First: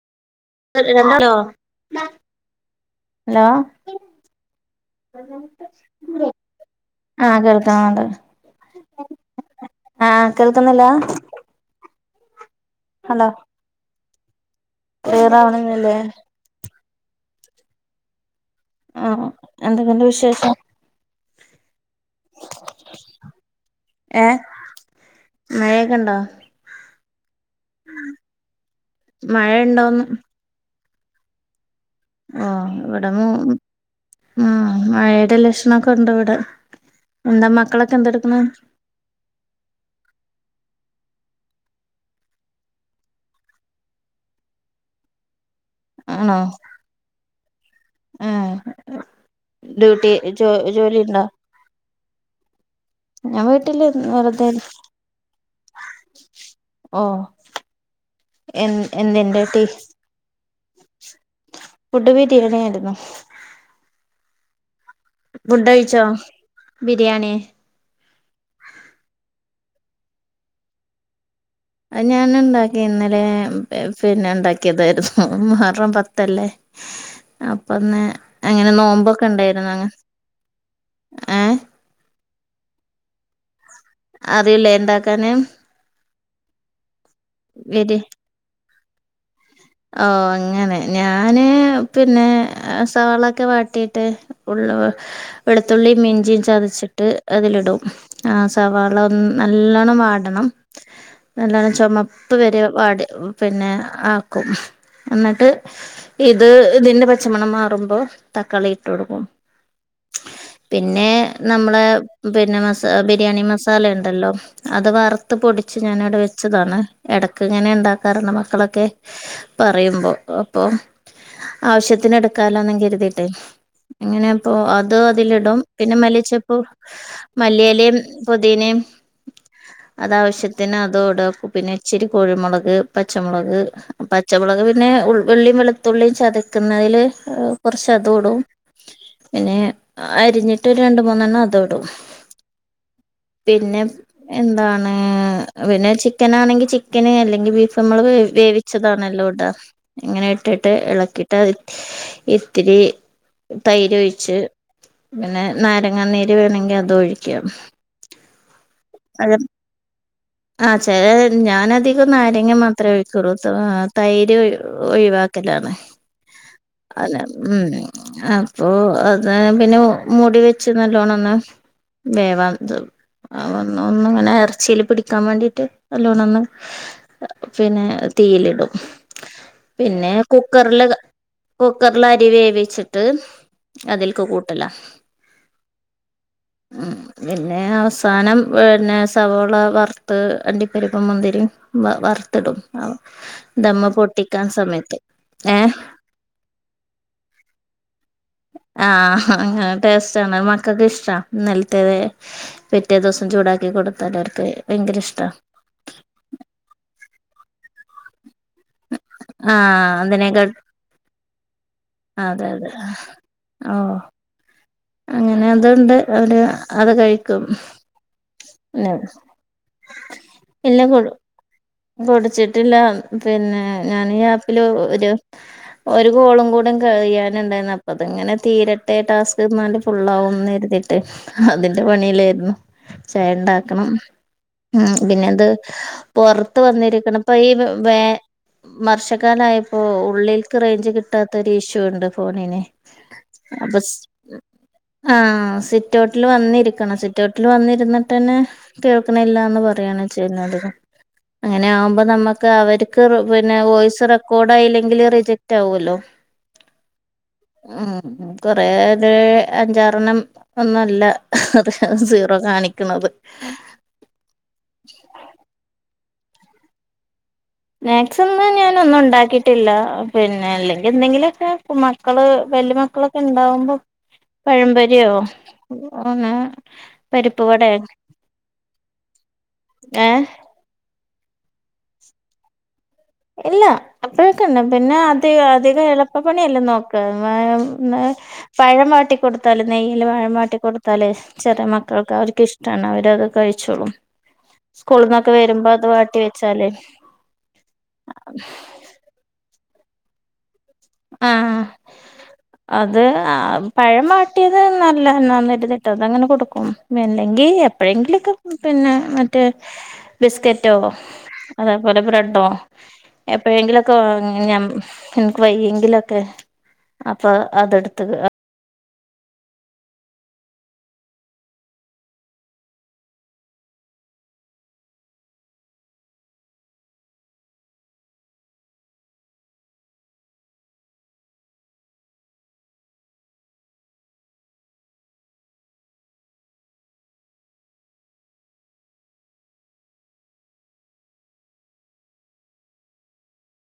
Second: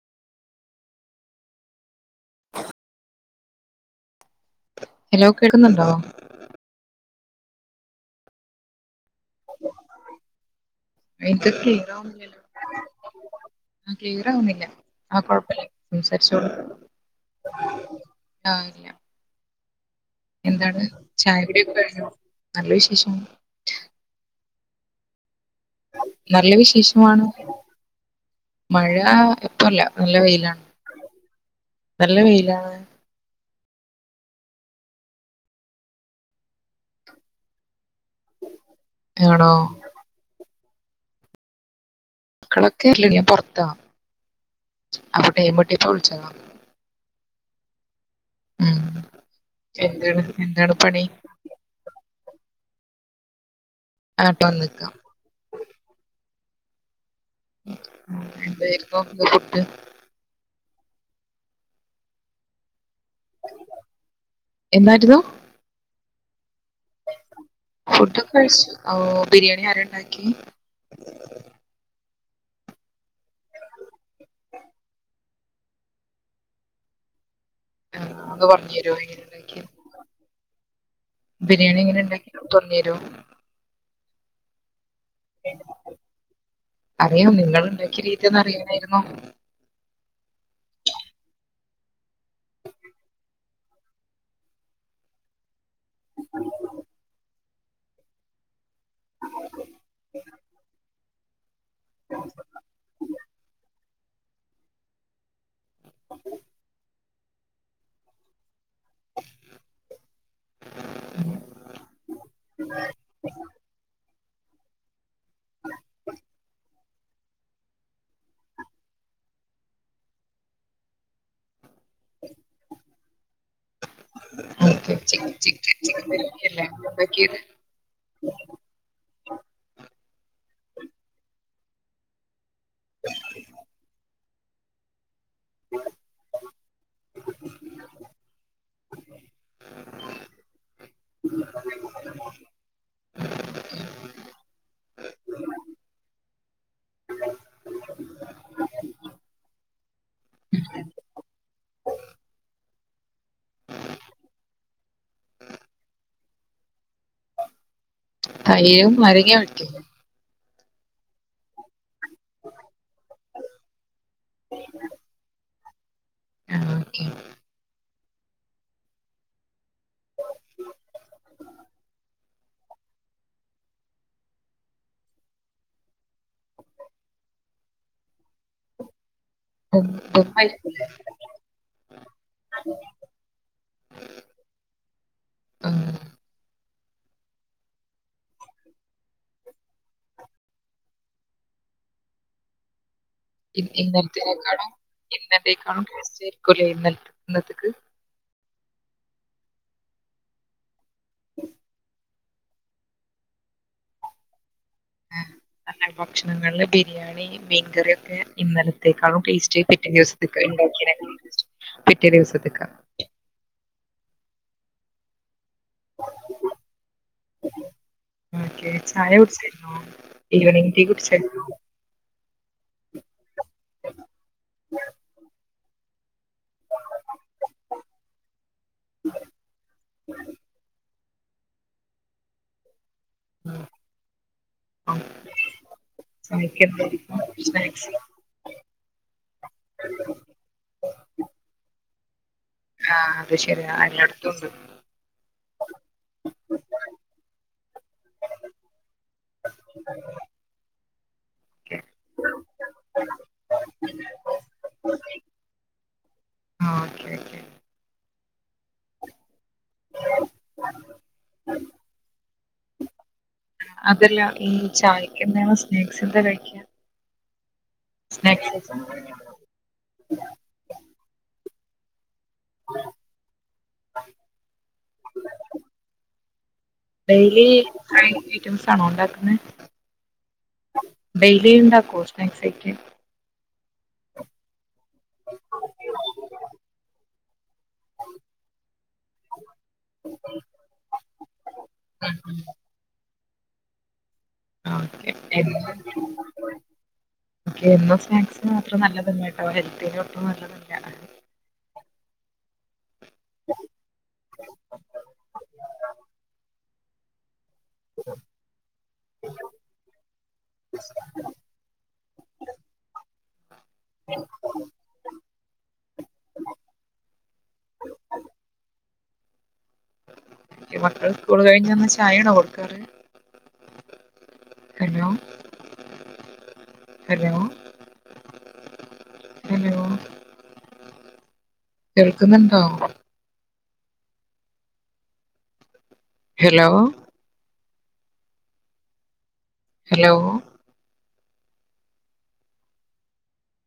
hello [unintelligible] [unintelligible] hello കേൾക്കുന്നുണ്ടോ ആഹ കേൾക്കുന്നുണ്ട് ആഹ കേൾക്കുന്നില്ലാ എനിക്ക് ക്ലിയർ ഹലോ ക്ലിയറാവുന്നില്ല ആ കൊഴപ്പില്ല ക്ലിയറാവണന്നില്ലേ സംസാരിച്ചോളൂ ആഹല്ല എന്തെക്കെണ്ട് വിശേ എന്താണ് ചായ കുടിയൊക്കെ കഴിഞ്ഞോ നല്ല വിശേഷ ഏഹ് മഴയൊക്കെണ്ടോ നല്ല വിശേഷമാണ് മഴ മഴ ഇപ്പല്ല ഇണ്ടോന്ന് നല്ല വെയിലാണ് നല്ല ആഹ വെയിലാണ് ഇവിടെ ഉ മഴയുടെ ലക്ഷണംമൊക്കെ ഉണ്ട് ഇവിടെ എന്താ മക്കളൊക്കെ ളൊക്കെ എന്തെടുക്കണ് ആണോ മക്കളൊക്കെ ഇല്ല ടീ ഞാൻ പുറത്താ അവിടെ ഡ്യൂട്ടിന്ന് വിളിച്ചതാ ആണോ ഉം ഡ്യൂട്ടി എന്താണ് ജോ എന്താണ് ജോലി പണി ഉണ്ടോ ഞാൻ വീട്ടില് വെറുത ആട്ടോ നിക്കാം ഓ എ എന്തായിരുന്നു ഇന്ന് എന്തിന്റാ food D [unintelligible] [inaudible] food വീട്ടീന്നന്നെയായിരുന്നു [unintelligible] ഫുണ്ടഴിച്ചോ biryani food ഒക്കെ കഴിച്ചു ഓ ബിരിയാണി ആരുണ്ടാക്കി ഞാനെന്താക്കി ന്നലെ പിന്നെ ണ്ടാക്ക്യേത് മുഹറം പത്തല്ലേ ആ, അപ്പന്ന് ഒന്ന് അങ്ങനെ പറഞ്ഞു തരുമോ എങ്ങനെ നോമ്പൊക്കെ ഉണ്ടാക്കി ണ്ടേര്ന്ന് അങ് ഏ അ പ്പർഞ്ഞെരോ അറിയില്ലേ ണ്ടാക്കാന് അറിയും നിങ്ങൾ ണ്ടാക്ക്യ രീതിഒന്ന് അറിയാനായിരുന്നു ഓ അങ്ങനെ ഞാന് പിന്നെ സവാളൊക്കെ വാട്ടീട്ട് ഉള്ള ള്ളൊ വെളുത്തുള്ളീം ഇഞ്ചി ചതച്ചിട്ട് അതിലിടും അ സവാള ഒന്ന് നല്ലോണം വാട്ടണം നല്ല ചൊമപ്പ് വെരെ വാടി പിന്നെ ആക്കും ന്ന്ട്ട് ഇത് ഇതിന്റെ പച്ചമണം മാറുമ്പോ തക്കാളി ഇട്ട് കൊടുക്കും പിന്നെ നമ്മളെ പിന്നെ മസ ബിരിയാണി മസാല ണ്ടല്ലോ അത് വർത്ത് പൊടിച്ച് ഞാൻ വടെ വെച്ചതാണ് എടക്ക് ഇങ്ങനെ ണ്ടാക്കാർണ്ട് മക്കളൊക്കെ പറയുമ്പോ അപ്പൊ ആവശ്യത്തിന് എടുക്കാലോന്നും കെരുതിട്ടെ അങ്ങനെപ്പൊ ഓക്കെ അത് ചിക്കൻ അതിലിടും ചിക്കൻ പിന്നെ ചിക്കൻ മല്ലിച്ചപ്പും ബിരിയാണിയല്ലേ മല്ലിയെലേം പൊതിനേം ആ അതാവശ്യത്തിന് അതുടും പിന്നെ ഇച്ചിരി കുരുമൊളക് പച്ചമൊളക് പച്ചമൊളക് പിന്നെ ഉള്ളീം വെളുത്തുള്ളീം ചത ക്ക്ന്നേല് കൊർച്ചതും ഇടും പിന്നെ അരിഞ്ഞി ട്ട് രണ്ട് മൂന്നെണ്ണം അത്ടും പിന്നെ എന്താണ് പിന്നെ ചിക്കനാണെങ്കി ചിക്കന് അല്ലെങ്കിൽ ബീഫ് നമ്മള് വേവി ച്ചതാണല്ലോ ഇടാ ങ്ങനെ ഇട്ടിട്ട് എളക്കിട്ട് അത് ഇത്തിരി തൈരൊയ്ച്ച് പിന്നെ നാരങ്ങാനീര് വേണെങ്കി അതൊഴ്ക്കാ [unintelligible] ആ ചെലേത് ഞാൻ അധികം നാരങ്ങ മാത്രേ ഒഴിക്കൂള്ളു [unintelligible] തൈര് ഒഴിവാക്കലാണ് ആ ഓക്കെ അത ഉം അപ്പൊ അതാ ഞാൻ പിന്നെ മുടി വെച്ച് നല്ലോണം ഒന്ന് വേവാത്ത് ആ ഒന്ന് ഒന്ന് ഇങ്ങനെ ഇറച്ചിയില് പിടിക്കാൻ വേണ്ടിട്ട് നല്ലോണം ഒന്ന് പിന്നെ തീയിലിടും പിന്നെ ദമ്മായിരിക്കില്ലേ കുക്കറിലത് കുക്കറിലരി വേവിച്ചിട്ട് അതിൽക്ക് കൂട്ടല ഉം പിന്നെ അവസാനം പിന്നെ സവോള വറുത്ത് അണ്ടിപ്പരിപ്പും മുന്തിരിയും വ വറത്തിടും ഇ ഇന്നലതേനെക്കാളും സമയത്ത് ഏഹ് ഇന്നലത്തേക്കാളും ടേസ്റ്റ് ആരിക്കൂല്ലേ ഇന്നലെ ഇന്നത്തെക്ക് ആ അങ്ങ ടേസ്റ്റാണ് മക്കൾക്കിഷ്ട്ടാ ഇന്നലത്തേതെ പിറ്റേ ദിവസം ചൂടാക്കി കൊടുത്താലവർക്ക് വേറെ ആ [unintelligible] ഭക്ഷണങ്ങളില് ബിരിയാണി മീൻകറിയൊക്കെ ഇന്നലത്തേക്കാളും ടേസ്റ്റ് പിറ്റേ ആഹ് ദിവസത്തേക്കാ അതിനേക്കാൾ ഇണ്ടാക്കിയേനെ കാളും ടെസ്റ്റ്‌ പിറ്റേ ദിവസത്തേക്കാ ആവോ അങ്ങനെ അതുകൊണ്ട് അവര് അത് കഴിക്കും ഓക്കെ പിന്നെ ചായ കുടിച്ചായിരുന്നോ ഈവനിങ് ഇല്ല ടീ കൊട് കുടിച്ചാരുന്നോ കുടിച്ചിട്ടില്ല പിന്നെ ഞാൻ ഈ ഗ്യാപ്പില് ഒരു കൊളും കൂടെ കഴിയാനുണ്ടായിരുന്നു അപ്പ അതങ്ങനെ തീരട്ടെ ടാസ്ക് എന്നാല് ഫുള്ള് ആവും എന്ന് കരുതി ട്ട് അതിന്റെ പണിയിലാരുന്നു ചായ ഉണ്ടാക്കണം ഉം ഓ, പിന്നെ അത് പൊറ ത്ത് ചായക്ക് വന്നിരിക്കണം എന്തായിരിക്കും ഇപ്പൊ ഈ സ്നാക്സ് വെ വർഷക്കാലായപ്പോ ഉള്ളിൽക്ക് റേഞ്ച് കിട്ടാത്ത ഒരു ഇഷ്യു ഫോണിനെ ആ അത് ശരിയാ അപ്പൊ സ് എല്ലായിടത്തും ഉണ്ട് ആ സിറ്റോട്ടിൽ വന്നിരിക്കണം സിറ്റോട്ട വ വന്നിരുന്നിട്ട് തന്നെ കേൾക്കണില്ലന്ന് പറയാണ് ചെയ അങ്ങനെ ഓക്കെ ആകുമ്പോ നമ്മുക്ക് അവർക്ക് പിന്നെ വോയിസ് റെക്കോർഡ് ല്ലെങ്കിൽ റിജക്റ്റ് ആവല്ലോ ആ ഓക്കെ ഉ കൊറേ അഞ്ചാറെണ്ണം ഒന്നല്ല അത സീറോ കാണിക്കണത് അതല്ല ഈ ചായക്ക് എന്തണോ സ്നാക്സ് എന്താണ് കഴിക്ക മാക്സിമം ഞാൻഒന്നും ഉണ്ടാക്കിട്ടില്ല പിന്നെ അല്ലെങ്കിൽ എന്തെങ്കിലുമൊക്കെ മക്കള് വല്യ മക്കളൊക്കെ ഇണ്ടാവുമ്പോ പഴമ്പോരിയോ ഒന്ന് ഡെയിലി ഐറ്റംസ് ആണോ ഒണ്ടാക്കുന്നേ ഏഹ് [unintelligible] ഡെയിലി ഇണ്ടാക്കോ സ്നാക്സൊക്കെ ഇല്ല അപ്പഴൊക്കെഇണ്ടാക്കും പിന്നെ അധിക അധികം എളുപ്പപ്പണിയെല്ലും നോക്ക പഴം വാട്ടി കൊടുത്താല് നെയ്യില് പഴം വാട്ടി കൊടുത്താല് ചെറിയ മക്കൾക്ക് അവർക്ക് ഇഷ്ട കാരണം അവരത് കഴിച്ചോളും ആ, ഓക്കെ സ്കൂളിന്നൊക്കെ വരുമ്പോ അത് എന്നും വാട്ടി വെച്ചാല് ഓക്കെ എന്നും സ്നാക്സ് അത്ര നല്ലതല്ല ട്ടോ ഹെൽത്തിന് ഒട്ടും നല്ലതല്ല ആ ആ അ അത് ആ പഴം വാട്ടിയത് നല്ല എന്നന്നരുതിട്ടത് അങ്ങനെ കൊടുക്കും മെല്ലെ ഗി എപ്പോഴെങ്കിലുമോക്കെ പിന്നെ മറ്റേ ബിസ്കറ്റോ അതേപോലെ ബ്രെഡോ എപ്പഴെങ്കിലുമോക്കെ ഞാ എനിക്ക് വയ്യേ അപ്പൊ അതെടുത്ത് മക്കൾ സ്കൂളു കഴിഞ്ഞ് വന്നാ ചായാണോ കൊടുക്കാറ് [unintelligible] ഹലോ ഹലോ ഹലോ കേൾക്കുന്നുണ്ടോ ഹലോ ഹലോ